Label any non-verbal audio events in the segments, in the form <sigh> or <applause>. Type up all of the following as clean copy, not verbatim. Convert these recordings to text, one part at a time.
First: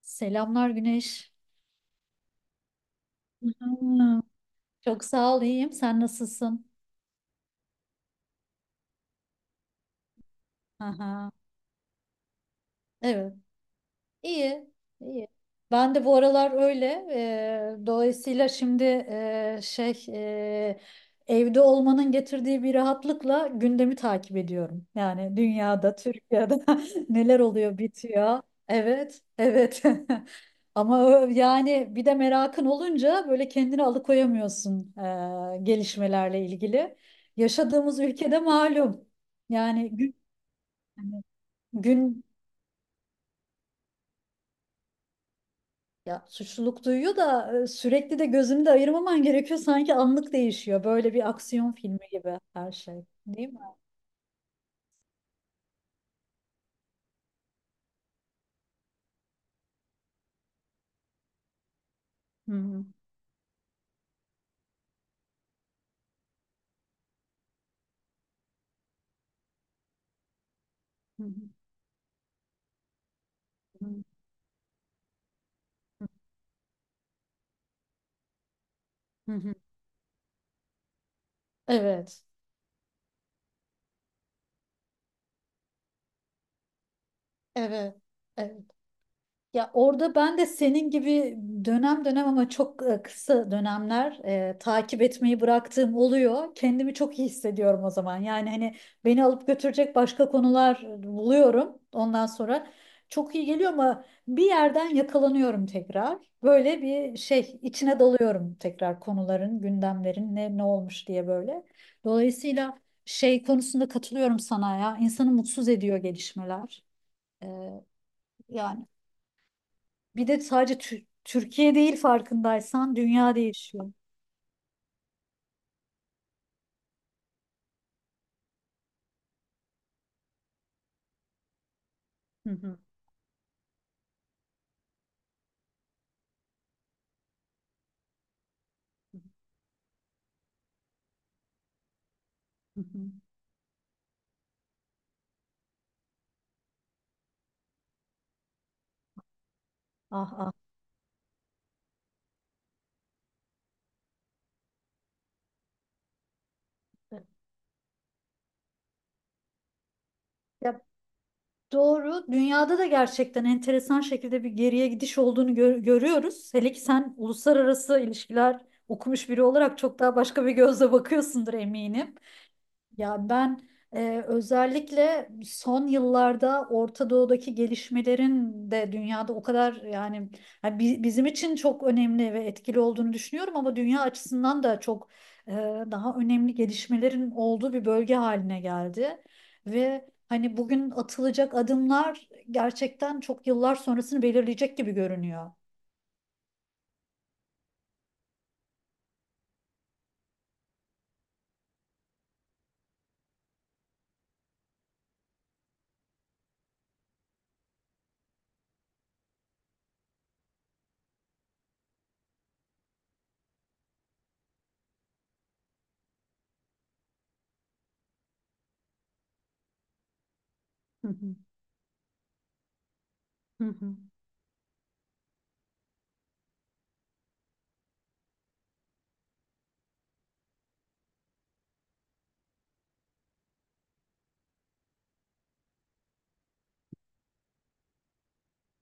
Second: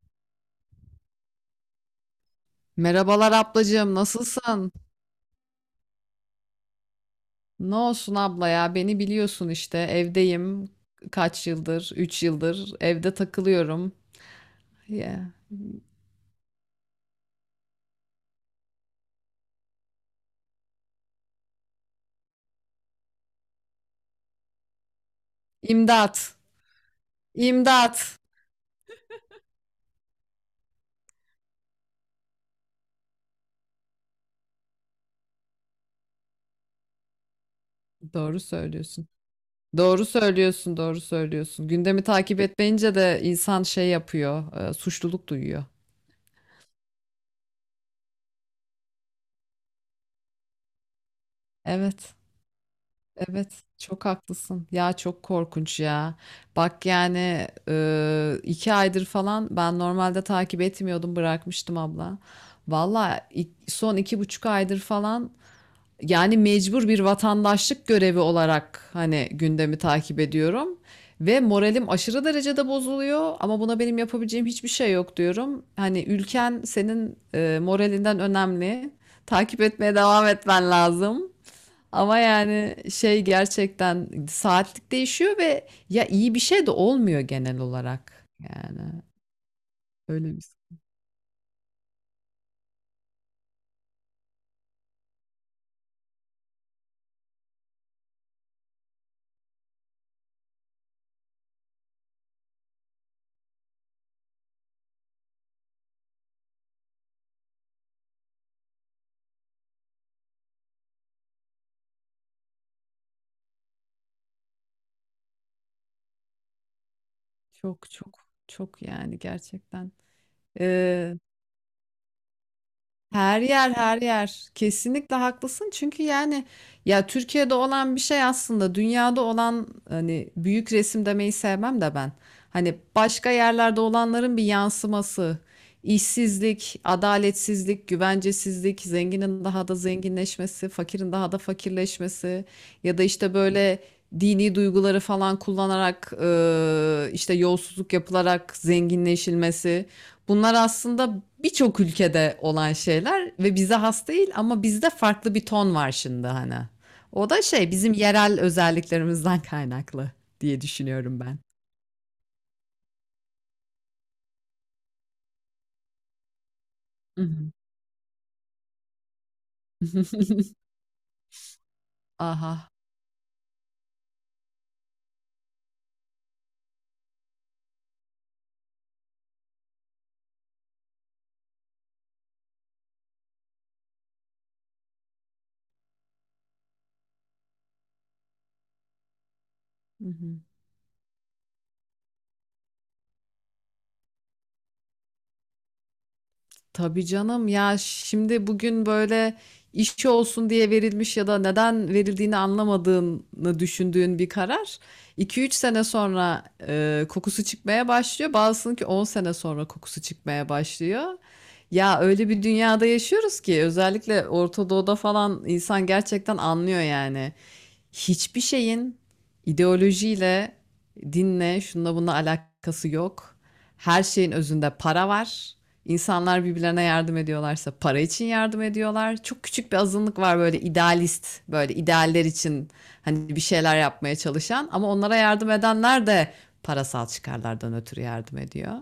Selamlar Güneş. Merhabalar ablacığım, Aa, nasılsın? çok sağ ol, iyiyim. Sen nasılsın? Ne olsun abla ya, beni biliyorsun işte. Evdeyim Aha. kaç yıldır, 3 yıldır evde Evet. takılıyorum. İyi, iyi. Ya. Ben de bu aralar öyle. Dolayısıyla şimdi evde olmanın getirdiği bir rahatlıkla gündemi takip ediyorum. Yani dünyada, İmdat, Türkiye'de <laughs> neler oluyor, imdat. bitiyor. Evet, evet. <laughs> Ama yani bir de merakın olunca böyle kendini alıkoyamıyorsun gelişmelerle ilgili. Yaşadığımız ülkede Doğru malum. söylüyorsun. Yani Doğru gün, söylüyorsun, doğru hani söylüyorsun. Gündemi gün takip etmeyince de insan şey yapıyor, suçluluk duyuyor. Ya suçluluk duyuyor da sürekli de gözünü de ayırmaman gerekiyor. Sanki anlık değişiyor. Böyle bir aksiyon filmi Evet. gibi her şey. Değil mi? Evet, çok haklısın. Ya çok korkunç ya. Bak yani 2 aydır falan ben normalde takip etmiyordum, bırakmıştım abla. Hı hı. Valla son 2,5 aydır falan yani mecbur bir vatandaşlık görevi olarak hani gündemi takip ediyorum. Hı Ve moralim aşırı derecede bozuluyor ama buna hı. benim yapabileceğim hiçbir şey yok diyorum. Hani ülken senin moralinden önemli. Hı hı. Takip etmeye devam etmen lazım. Ama Evet. yani şey gerçekten saatlik değişiyor ve ya iyi bir şey de olmuyor genel Evet. olarak. Evet. Yani Ya orada öyle ben bir de senin gibi dönem dönem ama çok kısa dönemler takip etmeyi bıraktığım oluyor. Kendimi çok iyi hissediyorum o zaman. Yani hani beni alıp götürecek başka konular buluyorum. Ondan sonra çok iyi geliyor ama bir yerden yakalanıyorum tekrar. Böyle bir şey içine dalıyorum tekrar konuların, gündemlerin ne olmuş diye böyle. Dolayısıyla şey konusunda katılıyorum sana ya. İnsanı mutsuz ediyor gelişmeler. E, çok çok çok yani. yani gerçekten. Bir de sadece Türkiye değil farkındaysan dünya Her yer değişiyor. her yer. Kesinlikle haklısın. Çünkü yani ya Türkiye'de olan bir şey aslında dünyada olan hani büyük resim demeyi sevmem de ben. Hı Hani hı, başka yerlerde olanların bir yansıması. İşsizlik, adaletsizlik, güvencesizlik, zenginin daha da zenginleşmesi, fakirin daha da fakirleşmesi hı hı. ya da işte böyle dini duyguları falan kullanarak işte yolsuzluk yapılarak zenginleşilmesi. Ah ah. Bunlar aslında birçok ülkede olan şeyler ve bize has değil ama bizde farklı bir ton var şimdi hani. O da şey bizim yerel özelliklerimizden kaynaklı diye Ya düşünüyorum ben. doğru. Dünyada da gerçekten enteresan şekilde bir geriye gidiş olduğunu görüyoruz. Hele ki sen Hı hı. uluslararası ilişkiler okumuş biri olarak çok daha başka bir <laughs> gözle bakıyorsundur eminim. Aha. Ya ben özellikle son yıllarda Orta Doğu'daki gelişmelerin de dünyada o kadar yani, bizim için çok önemli ve etkili olduğunu düşünüyorum ama dünya açısından da çok e, daha önemli gelişmelerin olduğu bir bölge haline geldi. Hı Ve hı. hani bugün atılacak adımlar gerçekten çok yıllar sonrasını belirleyecek gibi görünüyor. Tabii canım ya şimdi bugün böyle işçi olsun diye verilmiş ya da neden verildiğini anlamadığını düşündüğün bir karar 2-3 sene sonra kokusu çıkmaya başlıyor. Bazısının ki 10 sene sonra kokusu çıkmaya başlıyor. Ya öyle bir dünyada yaşıyoruz ki özellikle Orta Doğu'da falan insan gerçekten anlıyor yani. Hiçbir şeyin ideolojiyle, Hı hı. dinle, şununla bununla alakası yok. Hı hı. Her şeyin özünde para var. İnsanlar birbirlerine yardım ediyorlarsa para için yardım ediyorlar. Çok küçük bir azınlık var böyle idealist, böyle idealler için hani bir şeyler yapmaya çalışan ama onlara yardım edenler de parasal çıkarlardan ötürü yardım ediyor.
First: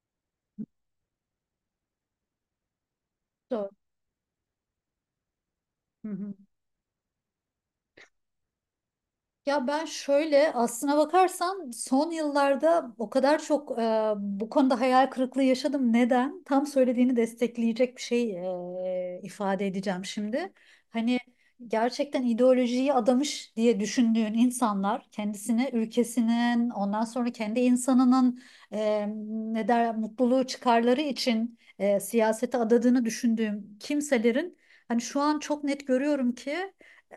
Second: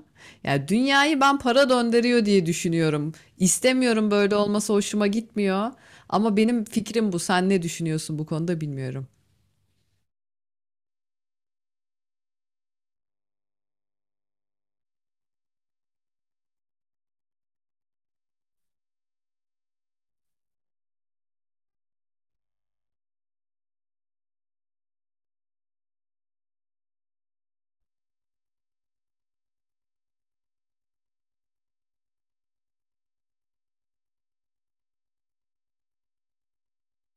Yani dünyayı ben para döndürüyor diye düşünüyorum. Doğru. İstemiyorum böyle olması hoşuma gitmiyor. Hı hı. Ama benim fikrim bu. Sen ne düşünüyorsun bu konuda bilmiyorum. Ya ben şöyle, aslına bakarsan son yıllarda o kadar çok bu konuda hayal kırıklığı yaşadım. Neden? Tam söylediğini destekleyecek bir şey ifade edeceğim şimdi. Hani gerçekten ideolojiyi adamış diye düşündüğün insanlar kendisine, ülkesinin, ondan sonra kendi insanının e, ne der mutluluğu çıkarları için siyasete adadığını düşündüğüm kimselerin hani şu an çok net görüyorum ki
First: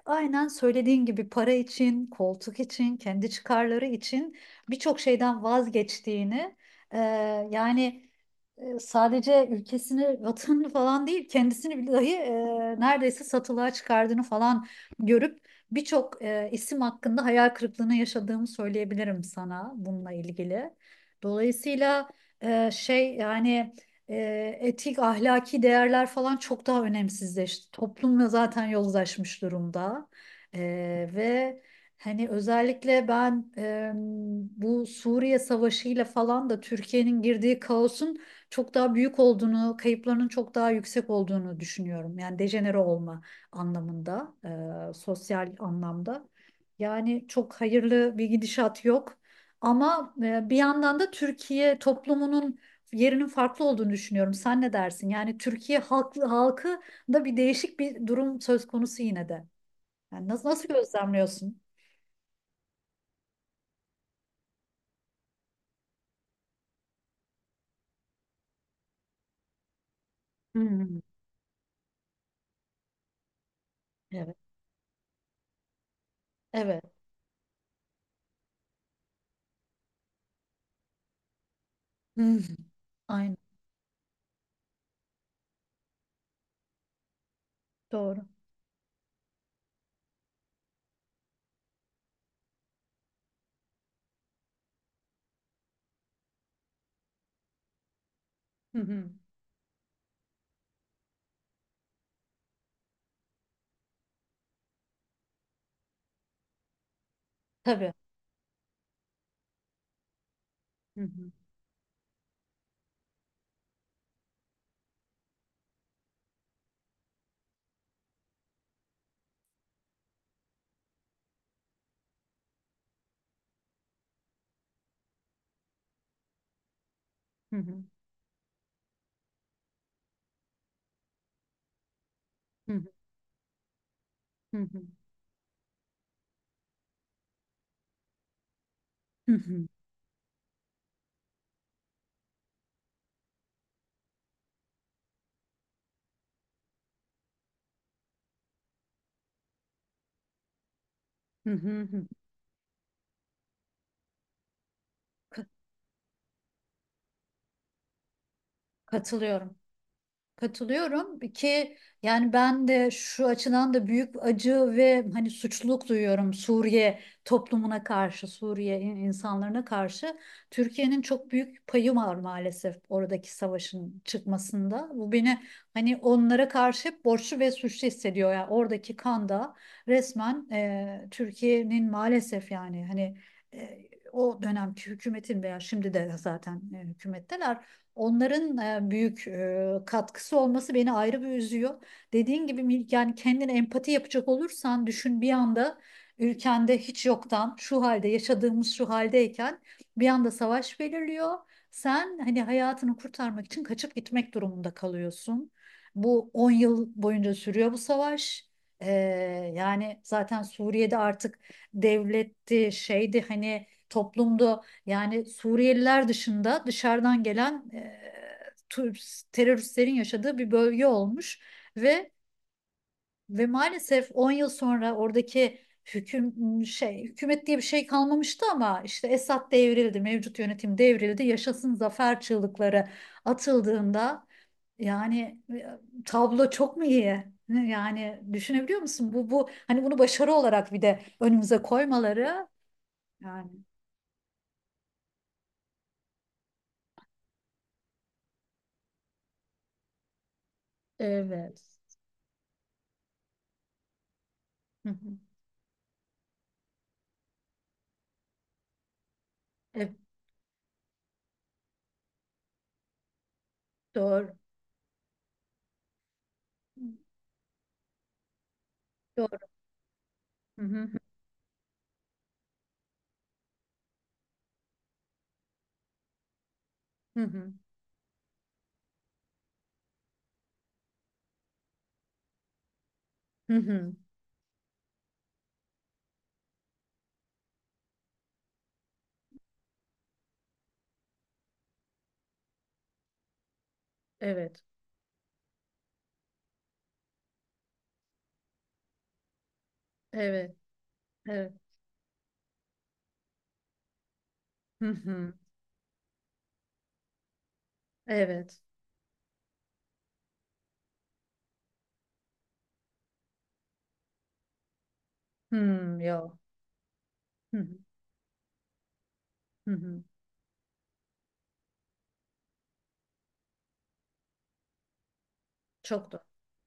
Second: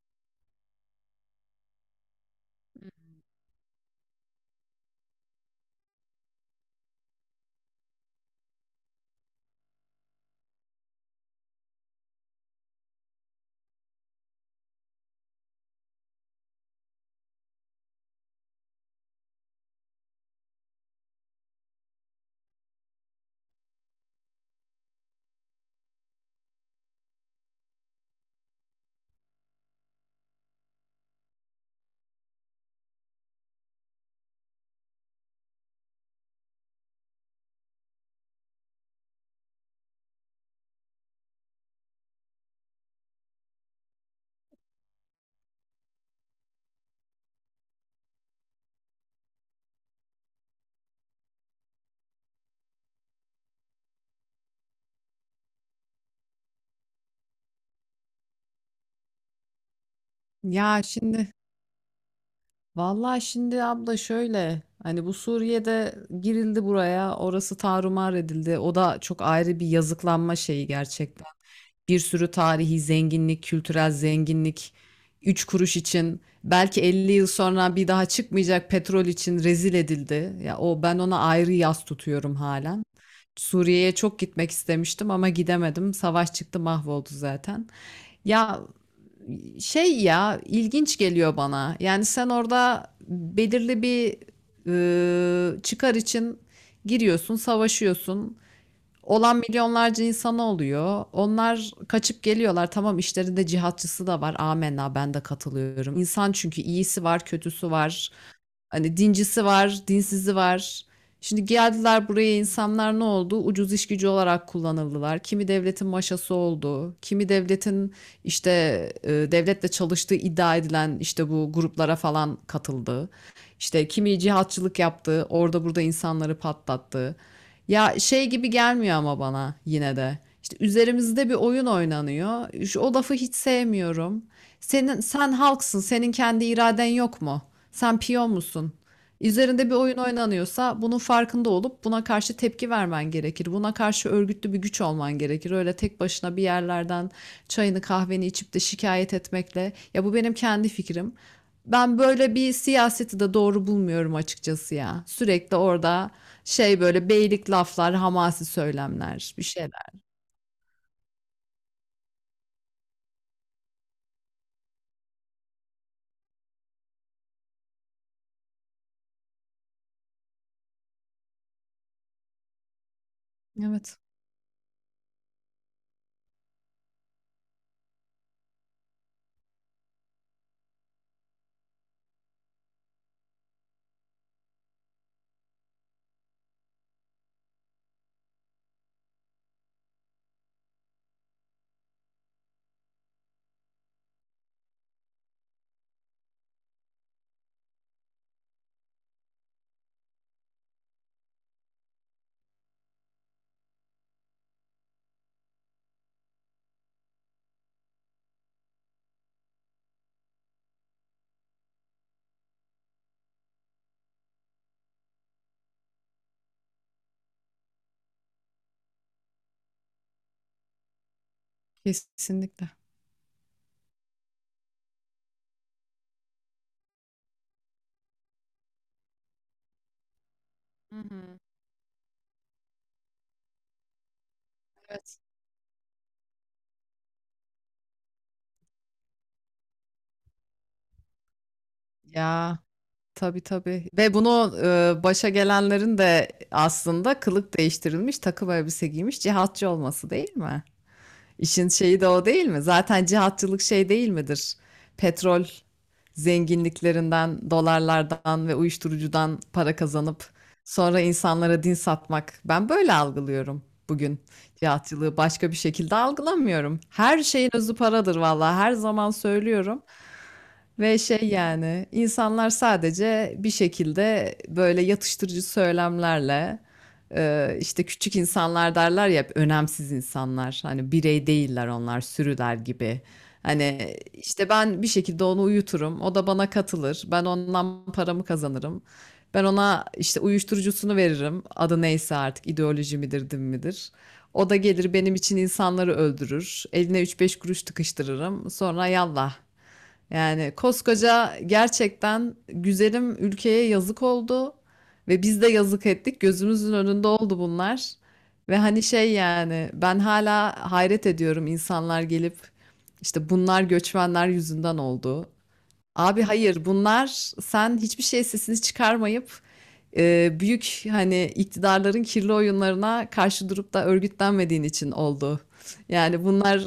aynen söylediğin gibi para için, koltuk için, kendi çıkarları için birçok şeyden vazgeçtiğini, e, yani sadece ülkesini, vatanını falan değil, kendisini bile dahi neredeyse satılığa çıkardığını falan görüp birçok isim hakkında hayal kırıklığına yaşadığımı söyleyebilirim sana bununla ilgili. Dolayısıyla e, şey yani etik, ahlaki değerler falan çok daha önemsizleşti. Toplumla zaten yozlaşmış durumda. E, ve Hani özellikle ben bu Suriye Savaşı'yla falan da Türkiye'nin girdiği kaosun çok daha büyük olduğunu, kayıplarının çok daha yüksek olduğunu düşünüyorum. Yani dejenere olma anlamında, sosyal anlamda. Yani çok hayırlı bir gidişat yok. Ama bir yandan da Türkiye toplumunun yerinin farklı olduğunu düşünüyorum. Sen ne dersin? Yani Türkiye halkı, da bir değişik bir durum söz konusu yine de. Yani nasıl, nasıl Ya şimdi gözlemliyorsun? Vallahi şimdi abla şöyle hani bu Suriye'de girildi buraya orası tarumar edildi o da çok ayrı bir yazıklanma şeyi Hmm. gerçekten. Bir sürü tarihi zenginlik, kültürel Evet. zenginlik 3 kuruş için Evet. belki 50 yıl sonra bir daha çıkmayacak petrol için rezil edildi. Ya o ben ona ayrı yas Hı. tutuyorum Hı. halen. Aynen. Suriye'ye çok gitmek istemiştim ama gidemedim. Savaş çıktı mahvoldu zaten. Doğru. Ya şey ya ilginç geliyor bana. Yani sen orada belirli bir çıkar için giriyorsun, savaşıyorsun Hı hı. olan milyonlarca insan oluyor. Onlar kaçıp geliyorlar. Tamam işlerinde cihatçısı da var. Amenna ben de katılıyorum. İnsan çünkü iyisi var, kötüsü Tabii. var. Hani dincisi var, dinsizi var. Hı hı. Şimdi geldiler buraya insanlar ne oldu? Ucuz iş gücü olarak kullanıldılar. Kimi devletin maşası oldu. Kimi devletin işte devletle çalıştığı iddia edilen işte bu gruplara falan katıldı. İşte kimi cihatçılık yaptı, orada burada insanları patlattı. Hı hı. Ya şey gibi gelmiyor ama bana yine de. İşte üzerimizde bir oyun oynanıyor. Hı hı. O lafı hiç sevmiyorum. Hı hı. Senin sen halksın, senin kendi iraden yok mu? Sen piyon musun? Hı Üzerinde hı, bir oyun oynanıyorsa bunun farkında olup buna karşı tepki vermen gerekir. Buna karşı örgütlü bir güç olman gerekir. Öyle tek başına bir yerlerden çayını kahveni içip de şikayet etmekle ya bu benim kendi fikrim. hı hı, Ben hı. böyle bir siyaseti de doğru bulmuyorum açıkçası ya. Ka- Sürekli orada şey böyle beylik laflar, hamasi söylemler, bir Katılıyorum. şeyler. Katılıyorum ki yani ben de şu açıdan da büyük acı ve hani suçluluk duyuyorum Suriye toplumuna karşı, Suriye insanlarına karşı. Türkiye'nin çok büyük payı var maalesef oradaki Evet, savaşın çıkmasında. Bu beni hani onlara karşı hep borçlu ve suçlu hissediyor. Yani oradaki kan da resmen Türkiye'nin maalesef yani hani e, o dönemki hükümetin veya şimdi de zaten hükümetteler. Onların büyük katkısı olması beni ayrı bir üzüyor. Dediğin gibi yani kendine empati yapacak olursan düşün, bir anda ülkende hiç yoktan şu halde yaşadığımız şu haldeyken bir anda savaş belirliyor. Sen hani hayatını kurtarmak için kaçıp gitmek durumunda kalıyorsun. Bu 10 yıl boyunca sürüyor bu savaş. Ee, yani zaten Suriye'de artık devletti, şeydi, hani toplumdu, yani Suriyeliler dışında dışarıdan gelen teröristlerin yaşadığı bir bölge olmuş ve kesinlikle. ve maalesef 10 yıl sonra oradaki hüküm hükümet diye bir şey kalmamıştı ama işte Esad devrildi, mevcut yönetim Hı devrildi, hı. yaşasın zafer çığlıkları atıldığında Evet. yani tablo çok mu iyi? Yani düşünebiliyor musun? Bu hani bunu başarı olarak bir de önümüze koymaları, Ya tabii yani tabii. Ve bunu başa gelenlerin de aslında kılık değiştirilmiş, takım elbise giymiş cihatçı olması değil mi? evet. İşin şeyi de o değil mi? Zaten cihatçılık şey değil midir? Hı hı. Petrol zenginliklerinden, dolarlardan ve uyuşturucudan para Evet, kazanıp sonra insanlara din satmak. Ben böyle algılıyorum bugün doğru. cihatçılığı. Başka bir şekilde algılamıyorum. Her şeyin özü paradır vallahi. Her zaman Doğru. söylüyorum. Hı hı, Ve şey yani insanlar sadece bir şekilde böyle yatıştırıcı söylemlerle hı hı. İşte küçük insanlar derler ya hep önemsiz insanlar hani birey değiller onlar sürüler gibi. Hı hı. Hani işte ben bir şekilde onu uyuturum o da bana katılır ben ondan paramı kazanırım. Ben ona işte uyuşturucusunu veririm adı neyse artık ideoloji midir din midir. O da Evet. gelir benim için insanları öldürür. Eline üç beş kuruş tıkıştırırım. Sonra yallah. Yani Evet. koskoca Evet. gerçekten güzelim ülkeye yazık oldu Hı ve hı. biz de yazık ettik. Gözümüzün önünde oldu bunlar. Ve Evet. hani şey yani ben hala hayret ediyorum insanlar gelip işte bunlar göçmenler yüzünden oldu. Hı, Abi yo. hayır bunlar Hı hı. sen hiçbir şey sesini çıkarmayıp Hı hı. Büyük hani iktidarların kirli oyunlarına karşı durup da örgütlenmediğin için oldu. Çok doğru. Yani bunlar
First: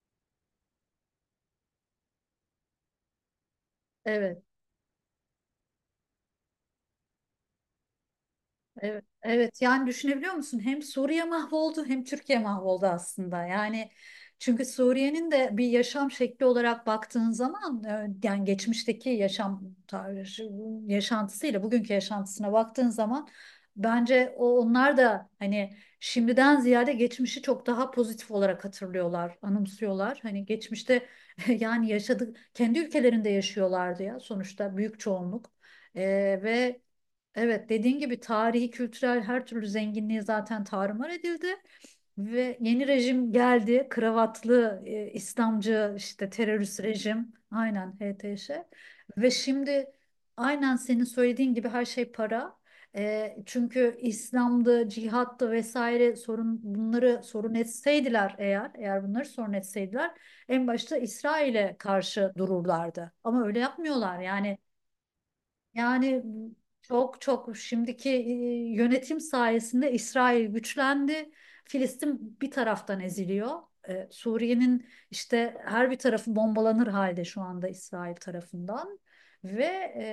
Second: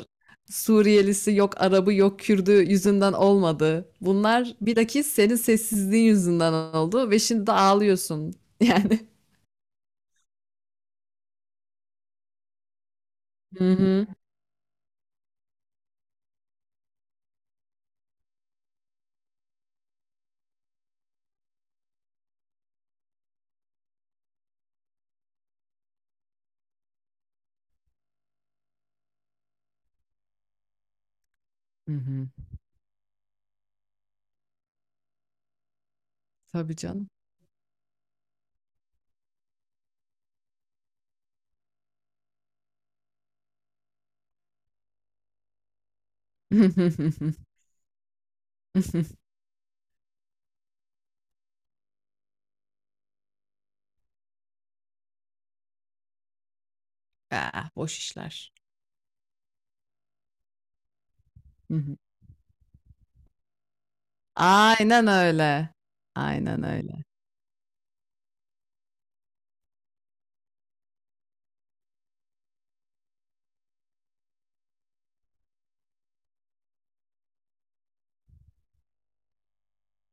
Suriyelisi yok Arabı yok Kürdü yüzünden olmadı. Evet. Bunlar bilakis senin sessizliğin yüzünden oldu ve şimdi de ağlıyorsun. <laughs> Yani. Evet, evet, yani düşünebiliyor musun? Hem Suriye mahvoldu hem Türkiye mahvoldu aslında. Hı Yani hı. çünkü Suriye'nin de bir yaşam şekli olarak baktığın zaman yani geçmişteki yaşam tarzı, yaşantısıyla bugünkü yaşantısına baktığın zaman bence onlar da hani şimdiden ziyade geçmişi çok daha pozitif olarak hatırlıyorlar, anımsıyorlar. Hani geçmişte <laughs> yani Hı hı. yaşadık, kendi ülkelerinde yaşıyorlardı ya sonuçta büyük çoğunluk. E, Tabii ve canım. Evet, dediğin gibi tarihi, kültürel her türlü zenginliği zaten tarumar edildi ve yeni rejim geldi. Kravatlı, İslamcı, işte terörist rejim. <laughs> Aynen HTŞ. Ve şimdi aynen senin söylediğin gibi her şey para. Çünkü İslam'da cihat'ta vesaire sorun, bunları sorun Ah, boş etseydiler işler. eğer, eğer bunları sorun etseydiler en başta Hı İsrail'e hı. karşı dururlardı. Ama öyle yapmıyorlar. Yani Aynen öyle. yani Aynen öyle. çok çok şimdiki yönetim sayesinde İsrail güçlendi. Filistin bir taraftan eziliyor. Suriye'nin işte her bir tarafı bombalanır halde şu anda İsrail tarafından. Ve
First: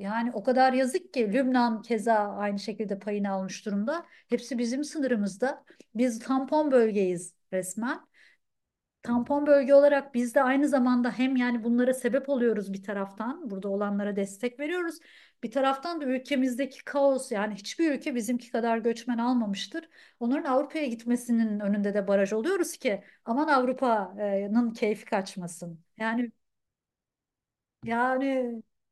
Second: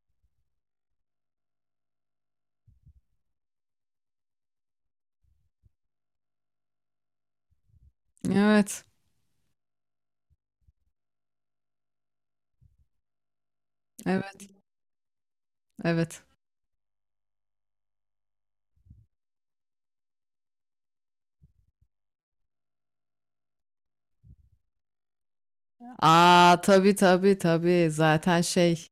yani o kadar yazık ki Lübnan keza aynı şekilde payını almış durumda. Hepsi bizim sınırımızda. Biz tampon bölgeyiz resmen. Evet. Tampon bölge olarak biz de aynı zamanda hem yani bunlara sebep oluyoruz bir taraftan, burada olanlara Evet. destek veriyoruz. Bir taraftan da Evet. ülkemizdeki kaos, yani hiçbir ülke bizimki kadar göçmen almamıştır. Onların Avrupa'ya gitmesinin önünde de baraj oluyoruz ki aman Avrupa'nın keyfi kaçmasın. Yani Aa tabii tabii tabii. Zaten yani şey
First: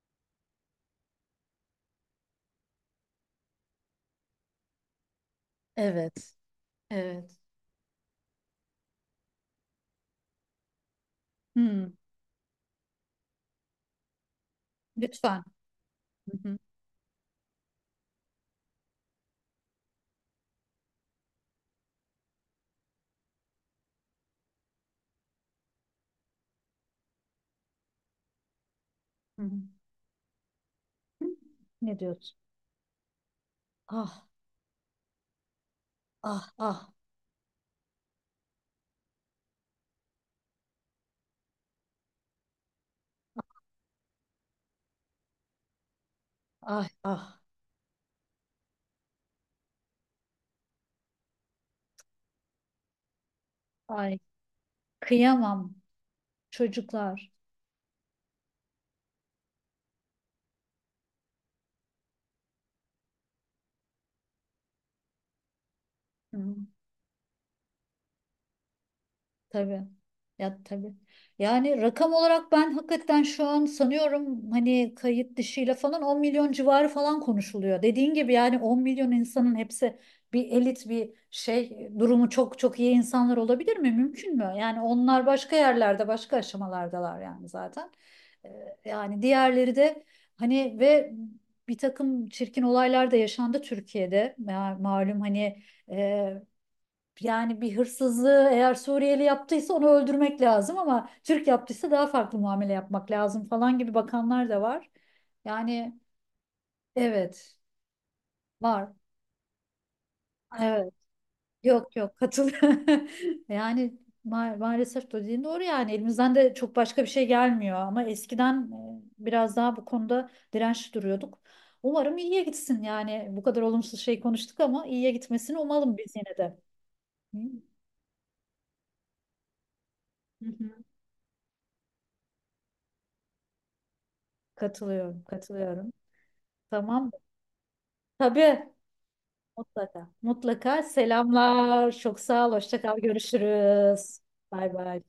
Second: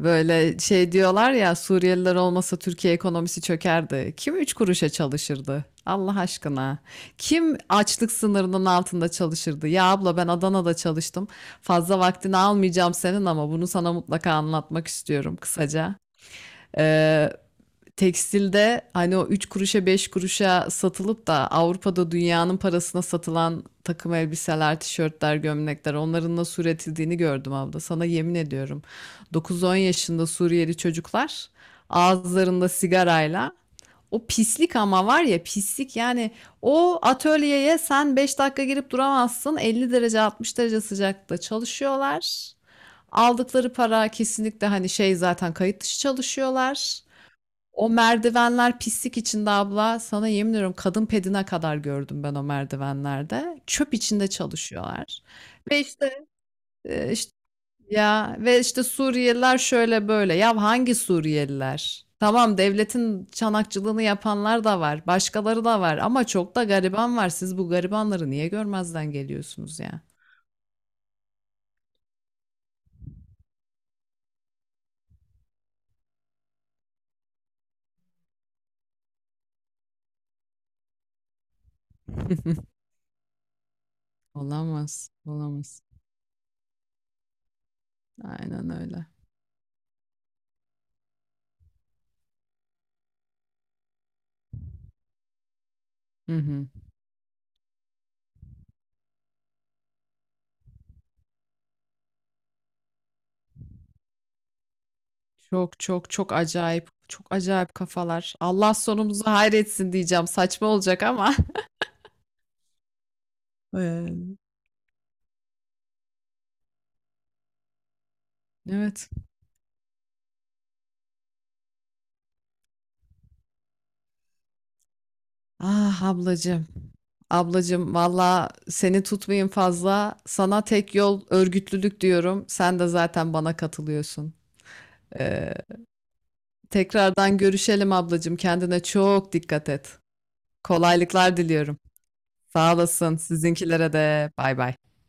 böyle şey diyorlar ya Suriyeliler olmasa Türkiye ekonomisi çökerdi. Kim üç kuruşa çalışırdı? Allah Evet. aşkına. Evet. Kim açlık sınırının altında çalışırdı? Ya abla ben Adana'da çalıştım. Hmm, Fazla vaktini almayacağım senin ama bunu sana mutlaka anlatmak istiyorum lütfen. kısaca. Hı hı. Ee, Tekstilde hani o 3 kuruşa 5 kuruşa satılıp da Avrupa'da dünyanın parasına satılan takım elbiseler, tişörtler, gömlekler onların nasıl üretildiğini gördüm abla. Sana yemin ediyorum. Hı hı. 9-10 yaşında Suriyeli çocuklar Ne diyorsun? ağızlarında sigarayla Ah, o pislik ama var ya pislik yani ah, ah, o atölyeye sen 5 dakika girip duramazsın 50 derece 60 derece sıcakta çalışıyorlar. Aldıkları para kesinlikle hani şey zaten kayıt dışı ay çalışıyorlar. ah. O merdivenler pislik içinde abla. Sana yemin ediyorum kadın pedine kadar gördüm ben o merdivenlerde. Çöp Ay, içinde çalışıyorlar. kıyamam Ve işte, çocuklar. işte ya ve işte Suriyeliler şöyle böyle. Ya hangi Suriyeliler? Tamam devletin çanakçılığını yapanlar da var. Başkaları da var ama Hı. çok da gariban var. Siz bu garibanları niye görmezden geliyorsunuz Tabii. ya? Ya tabii. Yani rakam olarak ben hakikaten şu an sanıyorum hani kayıt dışıyla falan 10 milyon civarı falan konuşuluyor. Dediğin gibi yani 10 milyon insanın hepsi bir elit, bir şey, durumu çok <laughs> çok iyi insanlar olabilir mi? Mümkün mü? Yani Olamaz, onlar başka olamaz. yerlerde başka aşamalardalar yani zaten. Ee, Aynen öyle. yani diğerleri de hani ve bir takım çirkin olaylar da yaşandı Türkiye'de. Malum hani Hı hı. yani bir hırsızlığı eğer Suriyeli yaptıysa onu öldürmek lazım ama Türk yaptıysa daha farklı muamele yapmak lazım falan gibi bakanlar da var. Çok Yani çok çok acayip. Çok evet acayip kafalar. Allah var. sonumuzu hayretsin diyeceğim. Saçma Evet. olacak ama. <laughs> Yok yok katıl. <laughs> Yani Ee, maalesef dediğin doğru, yani elimizden de çok başka bir şey gelmiyor ama eskiden Evet. Biraz daha bu konuda dirençli duruyorduk. Umarım iyiye gitsin, yani bu kadar olumsuz şey konuştuk ama iyiye gitmesini umalım Ah biz yine de. ablacığım. Hı? Ablacığım valla seni tutmayayım fazla. Hı Sana hı. tek yol örgütlülük diyorum. Sen de zaten bana katılıyorsun. Katılıyorum, Ee, katılıyorum. Tamam. Tekrardan görüşelim ablacığım. Tabii Kendine çok dikkat et. mutlaka. Mutlaka. Kolaylıklar diliyorum. Selamlar. Çok sağ ol. Sağ Hoşça kal. olasın. Sizinkilere Görüşürüz. de. Bay Bay bay. bay.